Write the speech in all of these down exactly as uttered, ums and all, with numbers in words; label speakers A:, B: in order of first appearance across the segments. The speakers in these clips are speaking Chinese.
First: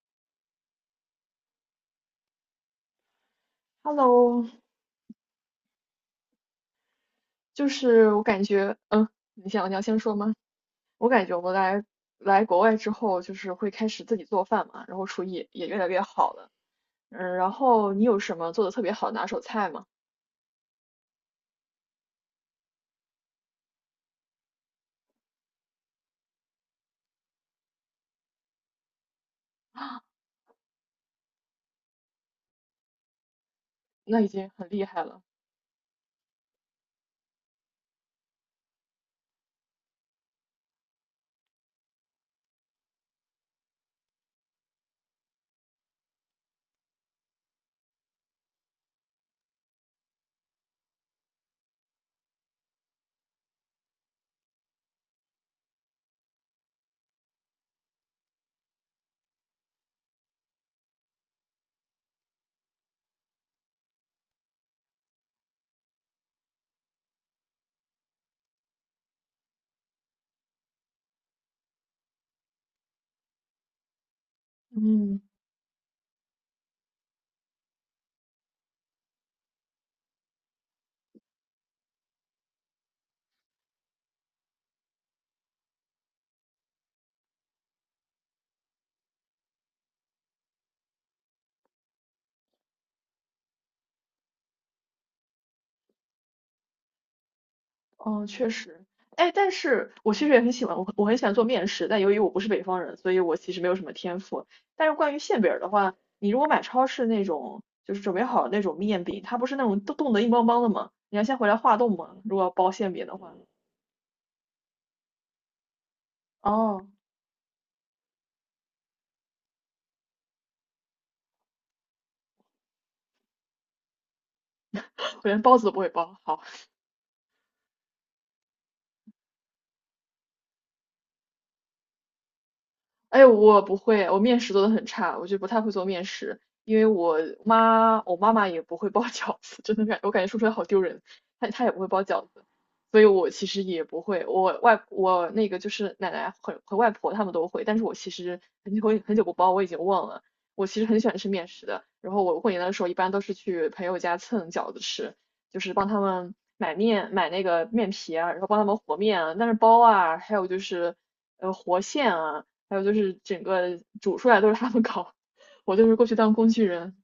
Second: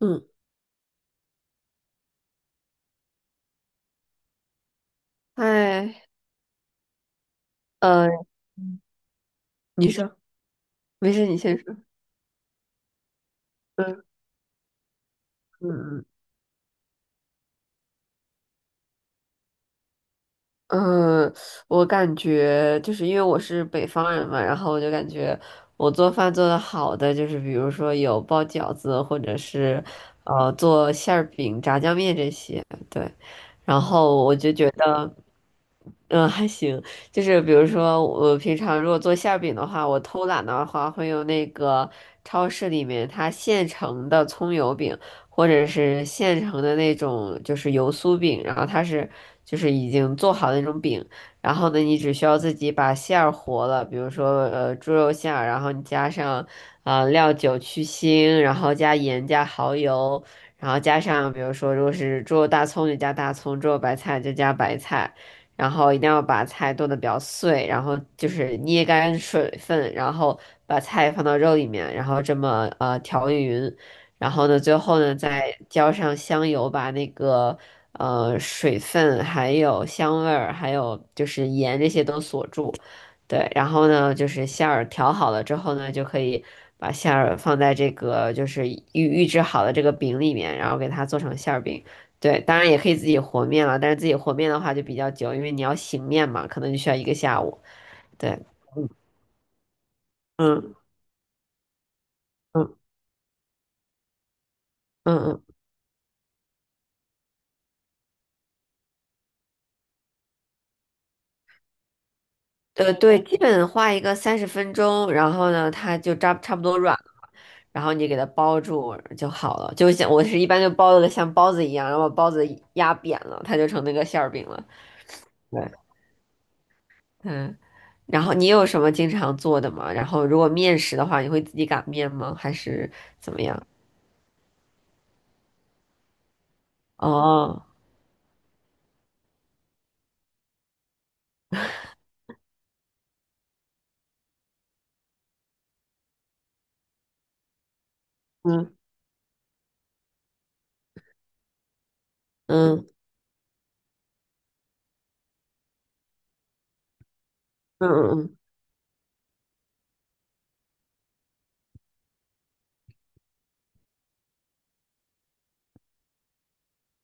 A: 嗯，
B: Hello,
A: 嗨，
B: 就
A: 呃，
B: 是我感觉，嗯，你想你要
A: 你你
B: 先
A: 说，
B: 说
A: 说
B: 吗？我
A: 没事，
B: 感
A: 你
B: 觉我
A: 先说。
B: 来来国外之后，就是会开
A: 嗯
B: 始自己做饭嘛，然后厨艺也越来越
A: 嗯
B: 好了。嗯，然后你有什么做的特别好的拿手菜吗？
A: 嗯，呃我感觉就是因为我是北方人嘛，然后我就感觉我做饭做的好的，就是比如说有包饺子，或者是呃做馅儿饼、炸酱面这些，对。然
B: 那
A: 后
B: 已
A: 我
B: 经
A: 就
B: 很
A: 觉
B: 厉害了。
A: 嗯，还行，就是比如说，我平常如果做馅儿饼的话，我偷懒的话，会用那个超市里面它现成的葱油饼，或者是现成的那种就是油酥饼，然后它是就是已经做好的那种饼，然后呢，你只需要自己把馅儿和了，比如说呃猪肉馅儿，然后你加上啊、呃料酒去腥，然后加盐加蚝油，然后加上比如说如果是猪肉大葱就加大葱，猪肉白菜就加白菜。然后一定要把菜剁得比较碎，然后就是捏干水分，然后把菜放到肉里面，然后这么呃调匀，然后呢，最后呢
B: 嗯。
A: 再浇上香油，把那个呃水分还有香味儿，还有就是盐这些都锁住。对，然后呢，就是馅儿调好了之后呢，就可以把馅儿放在这个就是预预制好的这个饼里面，然后给它做成馅儿饼。对，当然也可以自己和面了，但是自己和面的话就比较久，因为你要醒面嘛，可能就需要一个下午。
B: 哦，
A: 对，
B: 确实。哎，但是我其实也很喜欢，
A: 嗯
B: 我我很喜欢做面食，但由于我不是北
A: 嗯
B: 方人，所以我其实没有什么天赋。但是关
A: 嗯
B: 于馅
A: 嗯，
B: 饼儿的话，你如果买超市那种就是准备好的那种面饼，它不是那种冻冻得硬邦邦的吗？你要先回来化冻吗？如果要包馅
A: 呃，
B: 饼的
A: 对，
B: 话，
A: 基本画一个三十分钟，然后呢，它就扎差不多
B: 哦。
A: 软了，然后你给它包住就好了。就像我是一般就包的像包子一样，然后把包子压扁了，它就成那个馅儿饼了。
B: 我连包
A: 对，
B: 子都不会包，好。
A: 嗯。然后你有什么经常做的吗？然后如果面食的话，你会自己擀面吗？还是
B: 哎，
A: 怎么
B: 我
A: 样？
B: 不会，我面食做的很差，我就不太会做面食，因为我
A: 哦，
B: 妈，我妈妈也不会包饺子，真的感，我感觉说出来好丢人，她她也不会包饺子，所以我其实也不会，我外我那个就是奶奶和和外婆她们都会，但是我其实
A: 嗯
B: 很久很久不包，我已经忘了，我其实很喜欢吃面食的，然后我过年的时
A: 嗯
B: 候一般都是去朋友家蹭饺子吃，就是帮他们买面买那个面
A: 嗯
B: 皮
A: 嗯
B: 啊，
A: 嗯。
B: 然后帮他们和面啊，但是包啊，还有就是。呃，和馅啊，还有就是整个煮出来都是他们搞，我就是过去当工具人。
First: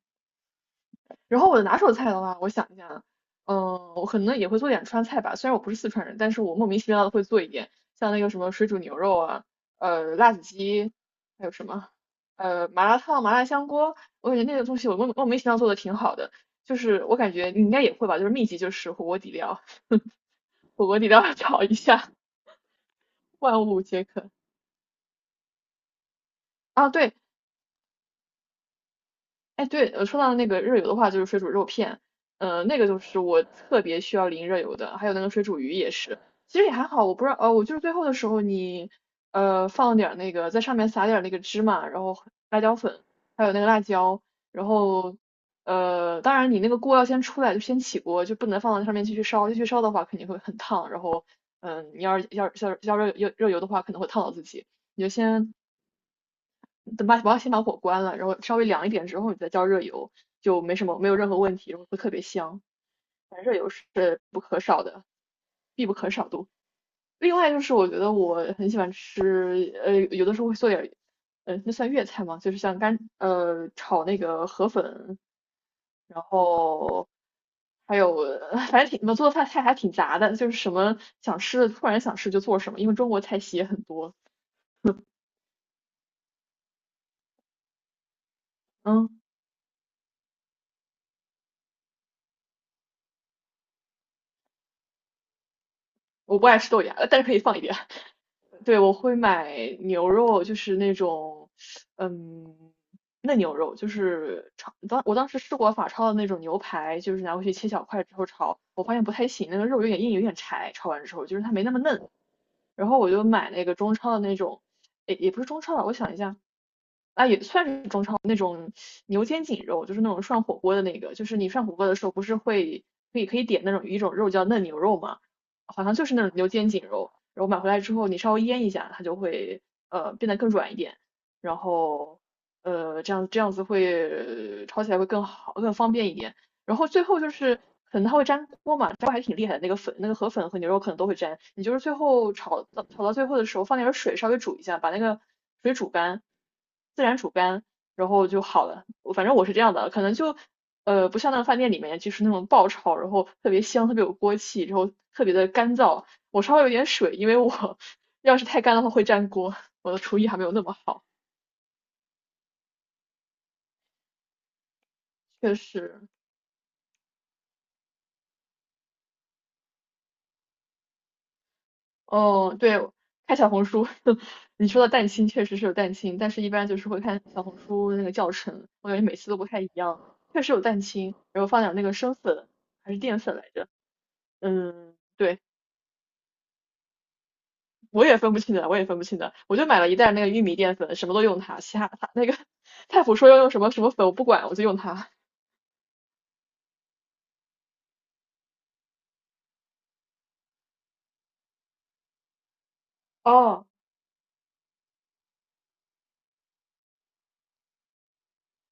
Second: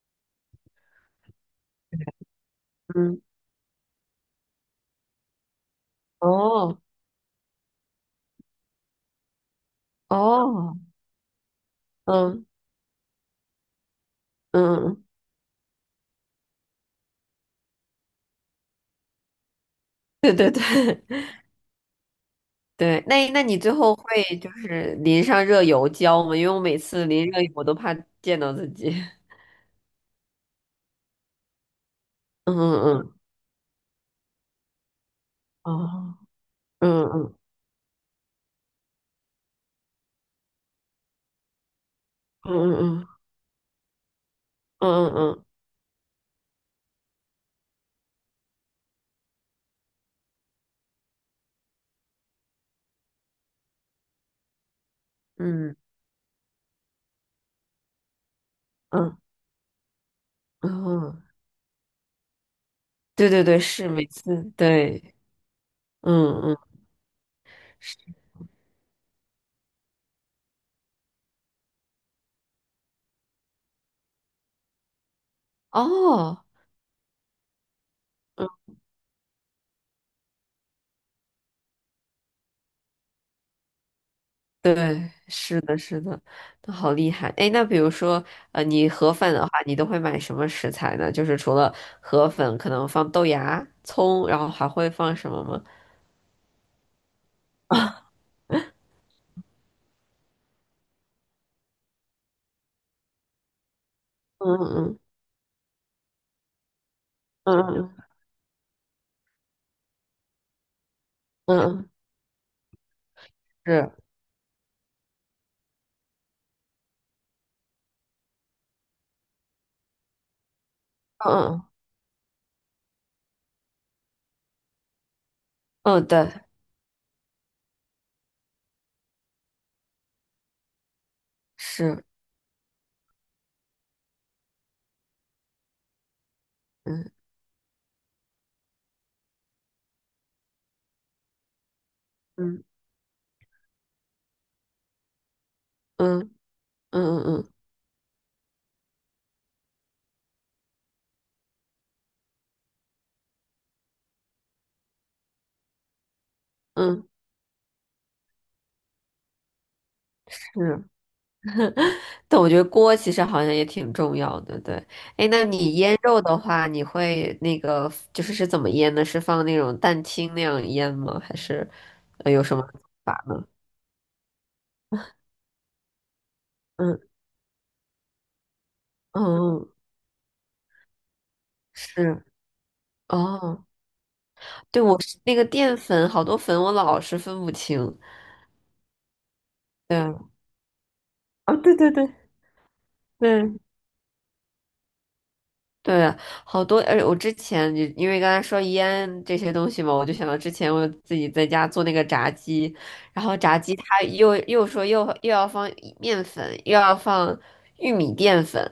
B: 然后我的拿手菜的话，我想一下，
A: 嗯
B: 嗯，我可能也会做点川菜吧，虽然我不是四川人，但是我莫名
A: 哦
B: 其妙的会做一点，像那个什么水煮牛肉啊，呃，辣子
A: 哦，
B: 鸡，还有什么，
A: 嗯
B: 呃，麻辣烫、麻辣香锅，我感觉那个东西我
A: 嗯，
B: 莫莫名其妙做的挺好的，就是我感觉你应该也会吧，就是秘籍就是火锅底料，
A: 对对对
B: 火锅底料 炒一下，
A: 对，那那你
B: 万
A: 最
B: 物
A: 后
B: 皆
A: 会
B: 可。
A: 就是淋上热油浇吗？因为我每
B: 啊，
A: 次
B: 对。
A: 淋热油我都怕溅到自己。
B: 哎，对，呃，说到那个热油的话，就是水煮肉片，
A: 嗯
B: 呃，那个就
A: 嗯
B: 是我特别需要淋热油的，还有那个水煮鱼
A: 嗯，
B: 也
A: 哦，
B: 是，其实也还好，
A: 嗯
B: 我不知
A: 嗯
B: 道，呃，我就是最后的时候你，呃，放点儿那个在上面撒点儿那个芝麻，然后
A: 嗯
B: 辣椒粉，
A: 嗯
B: 还有那个辣椒，然
A: 嗯
B: 后，
A: 嗯
B: 呃，当然你那个锅要先出来，就先起锅，就不能放到上面继续烧，继续烧的话肯定会很烫，然后，嗯、你要是要要要热热热油的话，可能会烫到自己，你就先
A: 嗯
B: 等把我要先把火关了，然后稍微凉一点之
A: 嗯
B: 后，你再浇热油，就没
A: 嗯
B: 什么没有
A: 嗯，
B: 任何问题，然后会特别香。
A: 对
B: 反
A: 对
B: 正热
A: 对，
B: 油是
A: 是每
B: 不
A: 次
B: 可少的，
A: 对，
B: 必不可少
A: 嗯
B: 的。
A: 嗯
B: 另外就是我觉
A: 是，
B: 得我很喜欢吃，呃，有的时候会做点，呃，那算粤菜嘛，就是像干，呃，炒那个河粉，然
A: 哦，
B: 后还有，
A: 嗯
B: 反正挺，我做的菜菜还挺杂的，就是什么想吃的，突然想吃就做什么，因为中国菜系也很多。
A: 对，是的，是的，那好厉害。哎，那比如说，呃，你
B: 嗯，
A: 河粉的话，你都会买什么食材呢？就是除了河粉，可能放豆芽、葱，然后还会放什么吗？
B: 我不爱吃豆芽，呃但是可以放一点。对，我会买牛肉，就是那种，嗯，嫩牛肉，就是
A: 嗯
B: 炒。
A: 嗯
B: 当我当时试过法超的那种牛排，就是拿回去切小
A: 嗯
B: 块之后炒，我发现不太行，那个肉有点硬，有点柴。炒完之后，就是它
A: 嗯
B: 没
A: 嗯，
B: 那么
A: 嗯嗯
B: 嫩。然后我就买那 个中
A: 是，
B: 超的那种，也也不是中超吧，我想一下，啊，也算是中超。牛肩颈肉，就是那种涮火锅的那个，就是你涮
A: 嗯
B: 火锅的时候不是会可以可以点那种一种肉叫嫩牛肉嘛，好像
A: 嗯
B: 就
A: 嗯，
B: 是那
A: 对，
B: 种牛肩颈肉，然后买回来之后你稍微腌一下，它就会呃变得更软一点，然
A: 是，
B: 后呃这样这样子会炒起来会更好更方便一点，然后最
A: 嗯
B: 后就是可能它会粘锅嘛，粘锅还挺厉害的，那个粉那个河粉和牛肉可能都会粘，你就是最后炒
A: 嗯
B: 到炒到最后的时候放点水稍微煮一下，把那个水煮
A: 嗯
B: 干，自然
A: 嗯
B: 煮
A: 嗯
B: 干。然后就好了。反正我是这样的，可能就呃不像那个饭店里面就是那种爆炒，然后特别香，特别有锅气，然后特别的干燥。我稍微有点
A: 嗯嗯，
B: 水，因为我要是太干的话会粘锅，我的厨艺还没有那么
A: 是。
B: 好。
A: 但我觉得锅其实好像也挺重要的，对。哎，那
B: 确
A: 你腌
B: 实，
A: 肉的话，你会那个就是是怎么腌呢？是放那种蛋清那样腌吗？还是呃有
B: 哦，
A: 什么
B: 对，
A: 做法
B: 看
A: 吗？
B: 小红书。你说的蛋清确实是有蛋清，但是一般就是
A: 嗯
B: 会看小红书那个教程，我感觉每次都不太
A: 嗯，
B: 一样。确实有蛋清，然后放点那个生
A: 是
B: 粉还是淀粉来
A: 哦，
B: 着，
A: 对，
B: 嗯，
A: 我是那
B: 对，
A: 个淀粉，好多粉我老是分不清。
B: 我也分不清的，我也分不清的，我就买了一袋
A: 对，
B: 那个玉米淀粉，什么都用
A: 啊，
B: 它，
A: 对
B: 其他
A: 对
B: 它
A: 对
B: 那个菜谱说要用什
A: 对。
B: 么什么粉，我不管，我就用它。
A: 对，好多，而且我之前你因为刚才说腌这些东西嘛，我就想到之前我自己在家做那个炸鸡，然后炸
B: 哦，
A: 鸡它又又说又又要放面粉，又要放玉米淀粉，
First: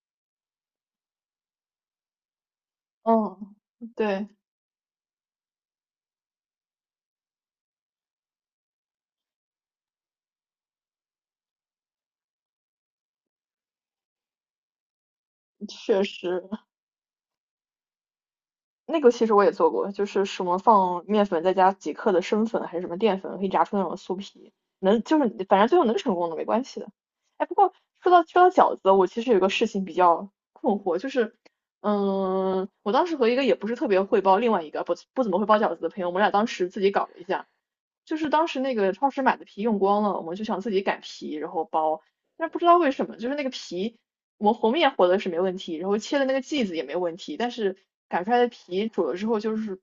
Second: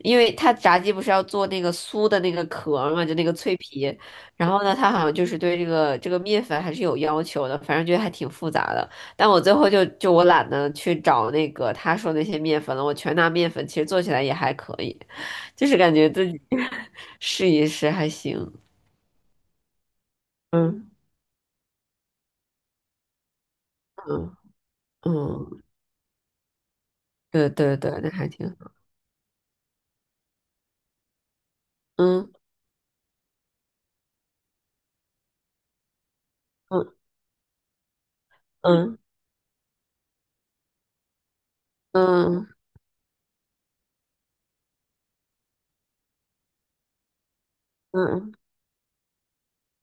A: 因为它炸鸡不是要做那个酥的那个壳儿嘛，就那个
B: 嗯，
A: 脆皮，
B: 对，
A: 然后呢，它好像就是对这个这个面粉还是有要求的，反正觉得还挺复杂的。但我最后就就我懒得去找那个他说那些面粉了，我全拿面粉，其实做起来也还可以。就是感
B: 确
A: 觉自己
B: 实，
A: 试一试还行。
B: 那个其实我也做过，就是什么
A: 嗯
B: 放面粉再加几克的生粉还是什么淀粉，可以炸出那种酥
A: 嗯
B: 皮，能就是反
A: 嗯，
B: 正最后能成功的没关系的。哎，
A: 对
B: 不过
A: 对对，
B: 说
A: 那
B: 到
A: 还
B: 说
A: 挺
B: 到
A: 好。
B: 饺子，我其实有个事情比较困惑，就是
A: 嗯
B: 嗯，我当时和一个也不是特别会包，另外一个不不怎么会包饺子的朋友，我们俩当时自己
A: 嗯
B: 搞了一下，就是当时那个
A: 嗯
B: 超市买的皮用光了，我们就想自己擀皮然后包，
A: 嗯
B: 但是不知道为什么，就是那个皮我们和面和的是没问题，然后切的那个剂子也没问题，但是擀出
A: 嗯，
B: 来的皮煮了之后就是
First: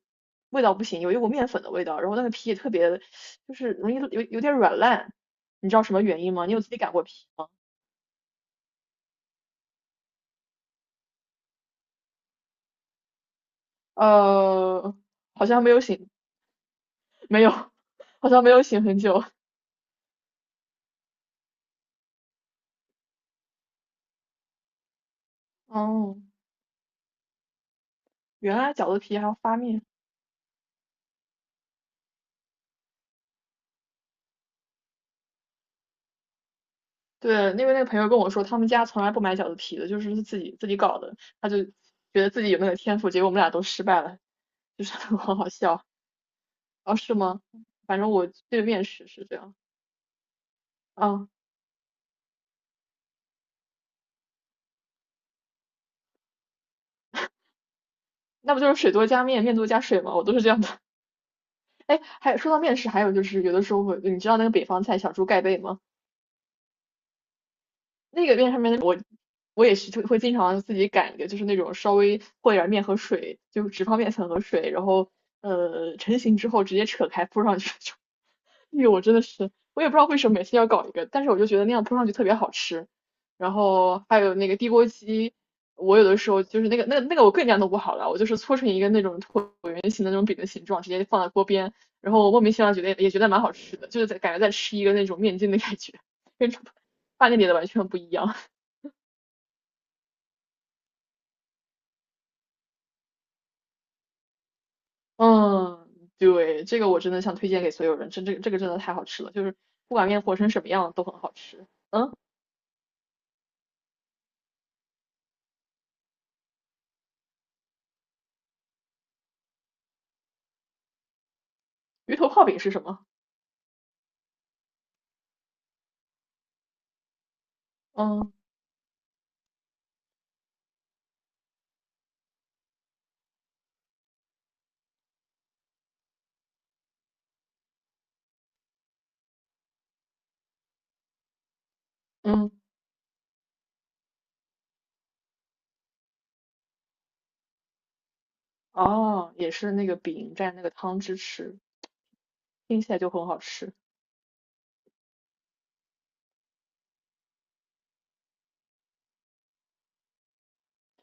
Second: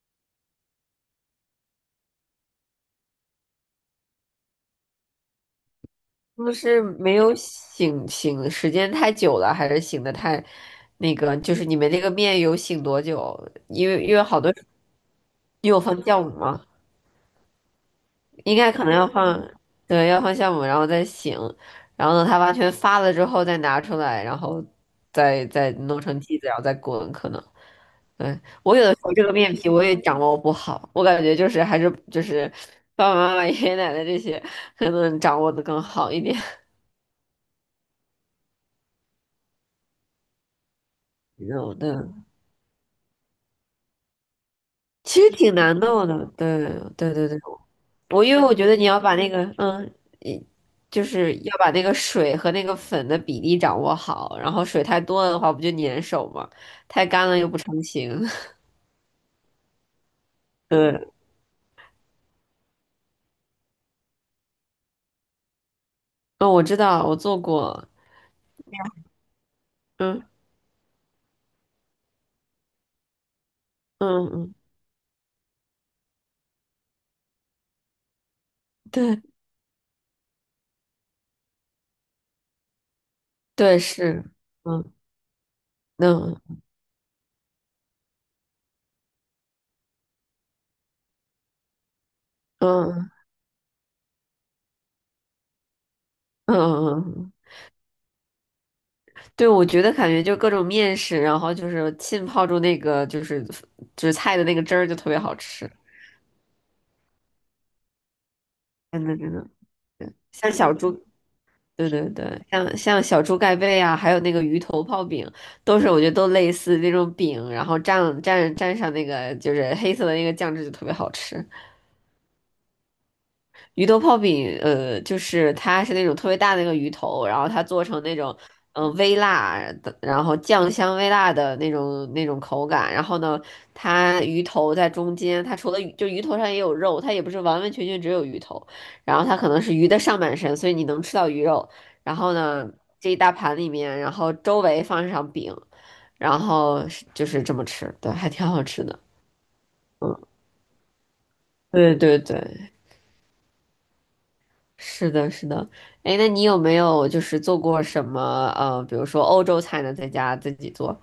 B: 味道不行，有一股面粉的味道，然后那个皮也特别就是容易有有点软烂，你知道什么原因
A: 他
B: 吗？你
A: 们
B: 有自己
A: 是
B: 擀过
A: 没
B: 皮
A: 有
B: 吗？
A: 醒醒时间太久了，还是醒的太那个？就是你们那个面有醒多久？因为因为好多
B: 呃，好像没
A: 你
B: 有
A: 有放
B: 醒，
A: 酵母吗？
B: 没有，好像没
A: 应
B: 有
A: 该
B: 醒
A: 可能
B: 很
A: 要
B: 久。
A: 放，对，要放酵母，然后再醒，然后等它完全发了之后再拿出来，然后再再弄
B: 哦，
A: 成剂子，然后再滚，可能。对，
B: 原来
A: 我有的
B: 饺子
A: 时候
B: 皮
A: 这
B: 还
A: 个
B: 要
A: 面
B: 发
A: 皮
B: 面。
A: 我也掌握不好，我感觉就是还是就是爸爸妈妈、爷爷奶奶这些可能掌握的更好一点。
B: 对，因为那个朋友跟我说，他们家从来不买饺子皮的，就是自己自己搞的。他就觉
A: 有的，
B: 得自己有那个天赋，结果我们俩都失败了，就是
A: 其实
B: 很好
A: 挺难
B: 笑。
A: 弄的。对，
B: 哦，是
A: 对对对，
B: 吗？反正
A: 我
B: 我
A: 因为我
B: 对
A: 觉得
B: 面
A: 你要
B: 食
A: 把
B: 是
A: 那
B: 这
A: 个
B: 样。
A: 嗯，一就
B: 啊，
A: 是要把那个水和那个粉的比例掌握好，然后水太多了的话不就粘手吗？太干了又不成形。
B: 那不就是水多加面，面多加水吗？我都是这样的。
A: 对，
B: 哎，还说到面食，还有就是有的时候会，你知道那个北方菜小猪盖被吗？
A: 嗯，我知道，我做过。
B: 那个面上面我我也是就会
A: 嗯
B: 经常自己擀一个，就是那种稍微和一点面和水，就只放面
A: 嗯
B: 粉和
A: 嗯，
B: 水，然后呃成型之后直接扯开铺上去 就那个我真的
A: 对
B: 是，我也不知道为什么每次要搞一个，但是我就觉得那样铺上去特别好吃。然
A: 对
B: 后还
A: 是，
B: 有那个地锅
A: 嗯
B: 鸡，我有的时候就
A: 嗯
B: 是那个那个那个我更加弄不好了，我就是搓成一个那种椭圆形的那种饼的形状，直接放在锅边，然后我莫名其妙觉得也
A: 嗯。
B: 觉得蛮好吃的，就是在感觉在吃一个那种面筋的感觉，跟
A: 嗯嗯
B: 饭
A: 嗯，
B: 店里的完全不一样。
A: 对，我觉得感觉就各种面食，然后就是浸泡住那个就是就是菜的那个汁儿，就特 别好吃，
B: 嗯，对，这个我真的想推荐给所有人，真这个这个真的太好
A: 真的
B: 吃了，
A: 真
B: 就
A: 的，
B: 是不管
A: 对，
B: 面和成
A: 像
B: 什么
A: 小猪，
B: 样都很好吃。
A: 对对
B: 嗯，
A: 对，像像小猪盖被啊，还有那个鱼头泡饼，都是我觉得都类似那种饼，然后蘸蘸蘸上那个就是黑色的那个酱汁，就特别好吃。
B: 鱼头泡饼是什么？
A: 鱼头泡饼，呃，就是它是那种特别大的那个鱼头，然后它做成那
B: 嗯
A: 种，嗯、微辣的，然后酱香微辣的那种那种口感。然后呢，它鱼头在中间，它除了鱼就鱼头上也有肉，它也不是完完全全只有鱼头。然后它可能是鱼的上半身，所以你能吃到鱼肉。然后
B: 嗯。
A: 呢，这一大盘里面，然后周围放上饼，然后是就是这么吃，对，还挺好吃的。
B: 哦，也是那个
A: 嗯，
B: 饼蘸那个汤汁吃，
A: 对对对。
B: 听起来就很好吃。
A: 是的，是的。哎，那你有没有就是做过什么呃，比如说欧洲菜呢，在家自己做？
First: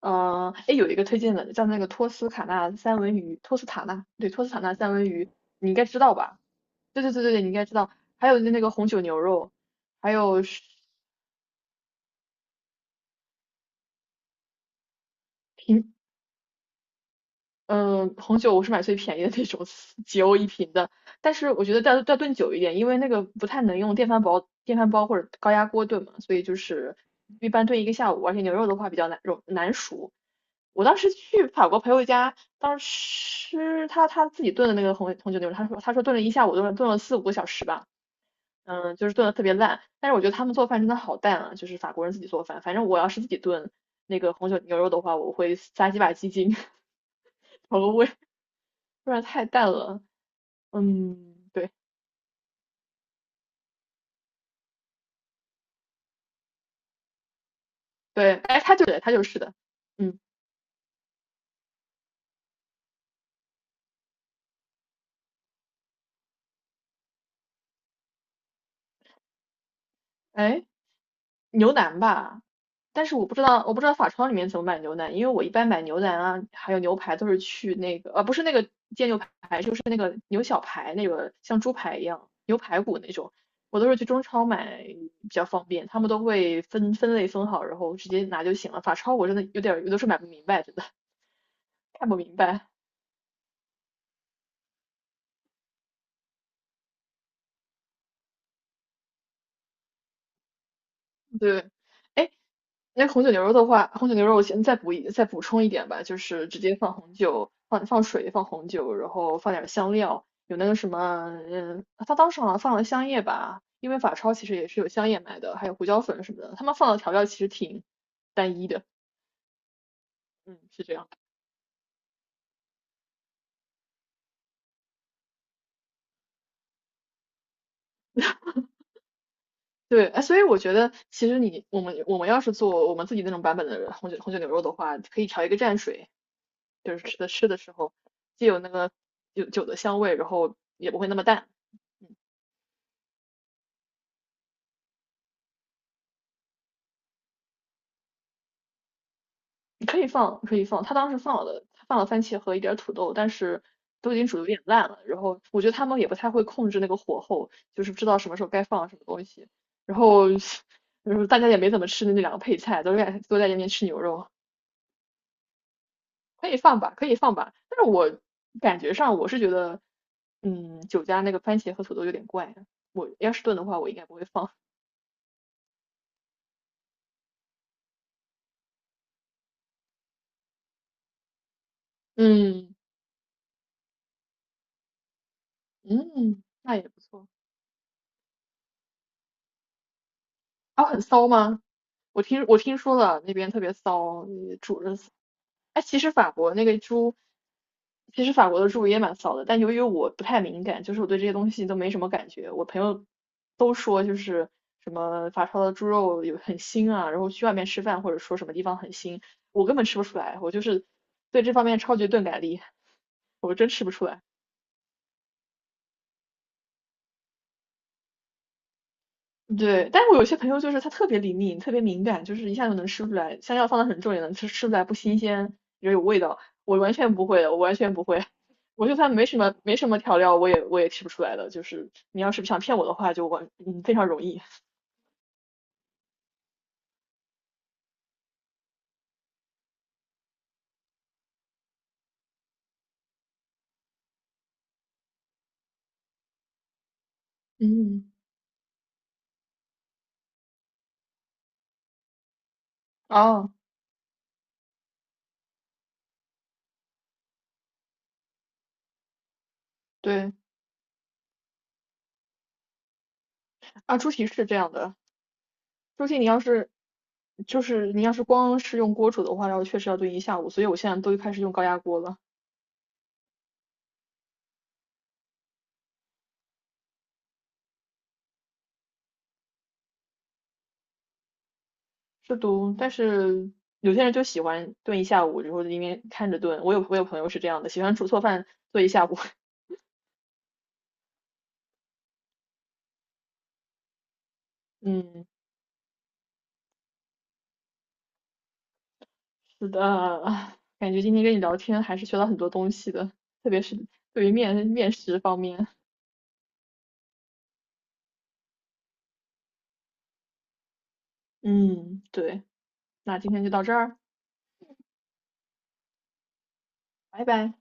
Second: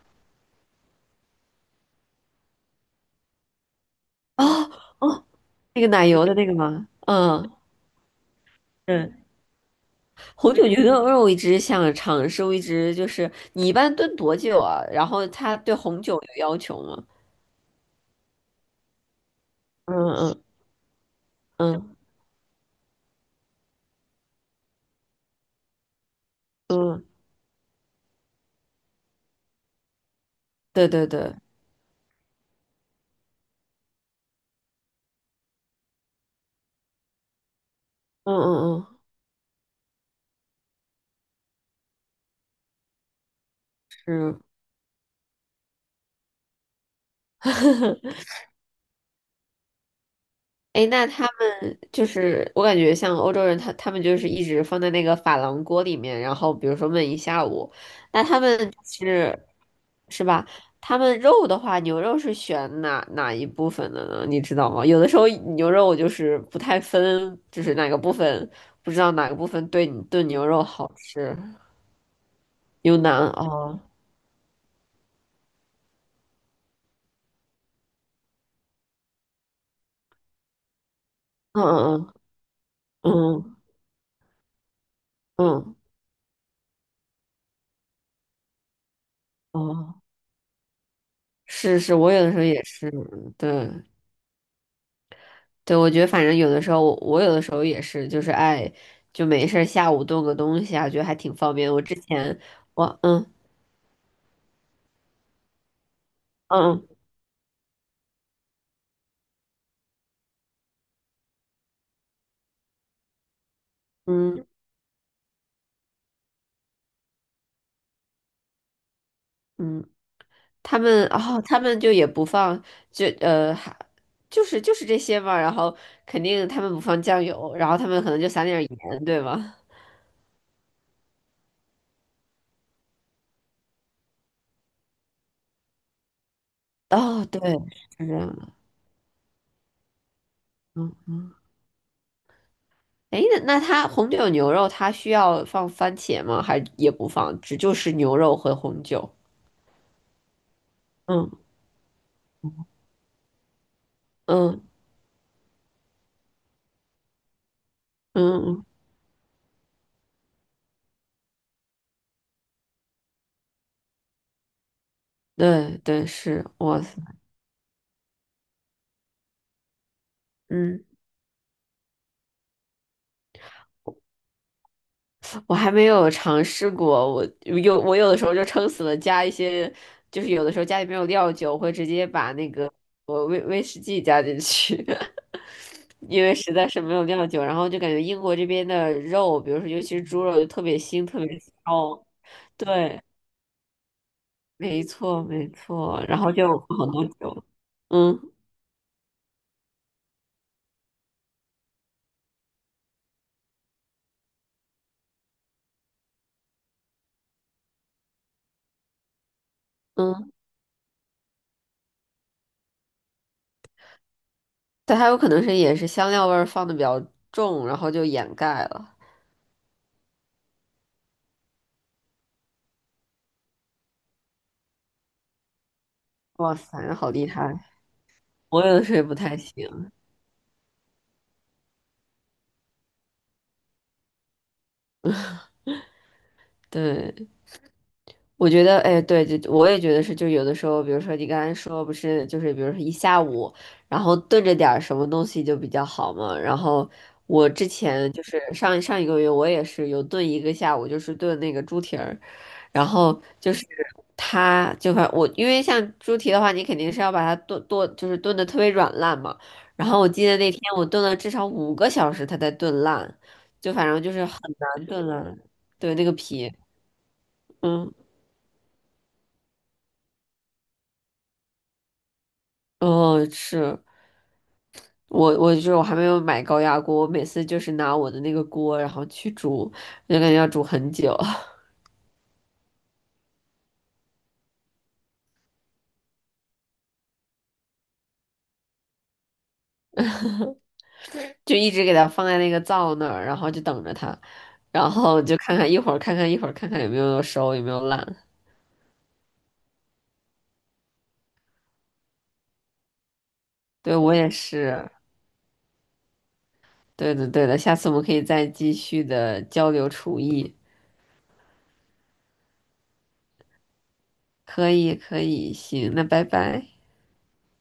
B: 嗯、哎，有一个推荐的叫那个托斯卡纳三文鱼，托斯塔纳，对，托
A: 哦
B: 斯卡纳三文
A: 哦，
B: 鱼，你应
A: 那
B: 该
A: 个
B: 知
A: 奶
B: 道
A: 油的
B: 吧？
A: 那个吗？
B: 对对对对，对，你
A: 嗯，
B: 应该知道。还有那个红酒牛
A: 嗯，
B: 肉，还有
A: 红
B: 是
A: 酒牛肉我一直想尝试，我一直就是你一般炖多久啊？然后他对
B: 瓶，
A: 红酒有要求吗？
B: 嗯、红酒我是买最便宜的那种，
A: 嗯
B: 几欧
A: 嗯
B: 一瓶的。但是我觉得要
A: 嗯
B: 要炖久一点，因为那个不太能用电饭煲、电饭煲或者高压锅炖嘛，所以就是
A: 嗯，
B: 一般炖一个下午，而且牛肉的话比较难容难熟。我
A: 对
B: 当
A: 对
B: 时
A: 对，
B: 去法国朋友家，当时吃他他自己炖的那个红红酒牛肉，他说他说炖了一下午，炖了炖了四五个小时吧，
A: 嗯嗯
B: 嗯，
A: 嗯，
B: 就是炖的特别烂。但是我觉得他们做饭真的好淡啊，就是法国人自己做饭。反正我要是自己炖那个
A: 是。
B: 红酒牛肉的话，我会撒几把鸡精 调个味，不然太淡了。
A: 哎，那他
B: 嗯，对
A: 就是我感觉像欧洲人他，他们就是一直放在那个珐琅锅里面，然后比如说焖一下午。那
B: 对，
A: 他们
B: 哎，他
A: 就
B: 就对，他就是
A: 是
B: 的，嗯，
A: 是吧？他们肉的话，牛肉是选哪哪一部分的呢？你知道吗？有的时候牛肉我就是不太分，就是哪个部分不知道哪个部分对你炖牛肉
B: 哎，
A: 好吃。
B: 牛腩吧，
A: 牛
B: 但是我
A: 腩
B: 不知道，我
A: 哦，
B: 不知道法超里面怎么买牛腩，因为我一般买牛腩啊，还有牛排都是去那个，呃，啊不是那个煎牛排，就是那个牛小排，那个像
A: 嗯
B: 猪排一样，牛排骨
A: 嗯
B: 那种，
A: 嗯
B: 我都是去中超买比较
A: 嗯
B: 方
A: 嗯
B: 便，他们都会分分类分好，然后直接拿就行了。法超我真的有点有的
A: 哦，
B: 时候买不明白，真的
A: 是是，
B: 看
A: 我
B: 不
A: 有的
B: 明
A: 时候也
B: 白。
A: 是，对。对，我觉得反正有的时候，我有的时候也是，就是爱就没事儿下午炖个东西啊，觉得还挺方
B: 对，
A: 便。我之
B: 哎，
A: 前我
B: 那红
A: 嗯
B: 酒牛肉的话，红酒牛肉我先再补一再补充一点吧，就是直接
A: 嗯
B: 放红酒，放放水，放红酒，然后放点香料，有那个什么，嗯，他当时好像放了香叶吧，因为法超其
A: 嗯
B: 实也是有香叶买的，还有胡椒粉什么的，他们放的调料其实挺单一的，
A: 嗯，
B: 嗯，
A: 他
B: 是这
A: 们
B: 样。
A: 哦，他们就也不放，就呃还就是就是这些嘛，然后肯定他们不放酱油，然后他们可能就撒点儿盐，对吗？
B: 对，哎，所以我觉得其实你我们我们要是做我们自己那种版本的红酒红酒牛肉的话，可以调一个蘸水，就是吃
A: 哦，
B: 的
A: 对，
B: 吃的时
A: 是
B: 候，
A: 这样
B: 既
A: 的，
B: 有那个有酒的香味，然后也
A: 嗯
B: 不会那么
A: 嗯。
B: 淡。嗯，
A: 哎，那那它红酒牛肉它需要放番茄吗？还也不放，只就是牛肉和红酒。
B: 你可以放，可以放。他当时
A: 嗯
B: 放了，他放了番茄和一点儿土豆，但是都已经煮的有点
A: 嗯
B: 烂了。然后我觉得他们也不太会控制那个火候，就是不知道什么时候该
A: 嗯
B: 放什么东西。然后，然后大家也没怎么吃那两个配菜，都在都在那边吃牛肉。
A: 对对，是，
B: 可以放
A: 哇
B: 吧，
A: 塞，
B: 可以放吧。但是我感觉上我是觉得，嗯，
A: 嗯，
B: 酒家那个番茄和土豆有点怪啊。我要是炖的话，我应该不会放。
A: 我还没有尝试过，我有我有的时候就撑死了加一些，就是有的时候家里没有料酒，我会直接 把那个
B: 嗯
A: 我威威士忌加进去，因为
B: 嗯，
A: 实在
B: 那
A: 是
B: 也
A: 没
B: 不
A: 有
B: 错。
A: 料酒，然后就感觉英国这边的肉，比如说尤其是猪肉，就特别
B: 啊，很
A: 腥，特
B: 骚
A: 别
B: 吗？
A: 骚。
B: 我听我听说
A: 对，
B: 了，那边特别骚，你煮
A: 没
B: 着骚。
A: 错没
B: 哎，其
A: 错，
B: 实
A: 然
B: 法
A: 后就
B: 国那个
A: 很多
B: 猪，
A: 酒，
B: 其
A: 嗯
B: 实法国的猪也蛮骚的，但由于我不太敏感，就是我对这些东西都没什么感觉。我朋友都说，就是什么法超的猪肉有很腥啊，然后去外面吃饭或者说什么地方很腥，我根本吃不出
A: 嗯，
B: 来，我就是对这方面超级钝感力，我真吃不出来。
A: 但它有可能是也是香料味儿放的比较重，然后就掩盖了。
B: 对，但是我有些朋友就是他特别灵敏，特别敏感，就是一下就能吃出来，香料放的很重也能吃吃出来不新鲜，也有味道。
A: 哇
B: 我完
A: 塞，好
B: 全不
A: 厉
B: 会的，
A: 害！
B: 我完全不会。
A: 我有的
B: 我
A: 时
B: 就
A: 候也
B: 算
A: 不
B: 没
A: 太
B: 什么没什
A: 行，
B: 么调料，我也我也吃不出来的。就是你要是想骗我的话，就完，嗯，非常容易。
A: 对，我觉得，哎，对，就我也觉得是，就有的时候，比如说你刚才说不是，就是比如说一下午，然后炖着点儿什么东西就比较好嘛。然后我之
B: 嗯，
A: 前就是上上一个月，我也是有炖一个下午，就是炖那个猪蹄儿，然后
B: 哦，
A: 就是它就反我，因为像猪蹄的话，你肯定是要把它炖炖，就是炖的特别软烂嘛。然后我记
B: 对，
A: 得那天我炖了至少五个小时，它才炖烂，就反
B: 啊，
A: 正
B: 猪
A: 就
B: 蹄
A: 是很
B: 是这样
A: 难
B: 的，
A: 炖烂。对，那
B: 猪
A: 个
B: 蹄你要
A: 皮，
B: 是就是
A: 嗯，
B: 你要是光是用锅煮的话，然后确实要炖一下午，所以我现在都开始用高压锅了。
A: 哦，是我，我就是我还没有买高压锅，我每次就是拿我的那个锅，然后去煮，就感觉要煮很久，
B: 是读，但是有些人就喜欢炖一下午，然后在那边看着炖。我有我有朋友是这样的，喜欢煮错饭做一下午。
A: 就一直给它放在那个灶那儿，然后就等着它，然后
B: 嗯，
A: 就看看一会儿，看看一会儿，看看有没有熟，有没有烂。
B: 是的，感觉今天跟你聊天还是学到很多东西的，特别是
A: 对，我
B: 对
A: 也
B: 于面面
A: 是。
B: 食方面。
A: 对的，对的，下次我们可以再继续的交流厨艺。
B: 嗯，对，那今天就到这儿，
A: 可以，可以，行，那拜拜。
B: 拜拜。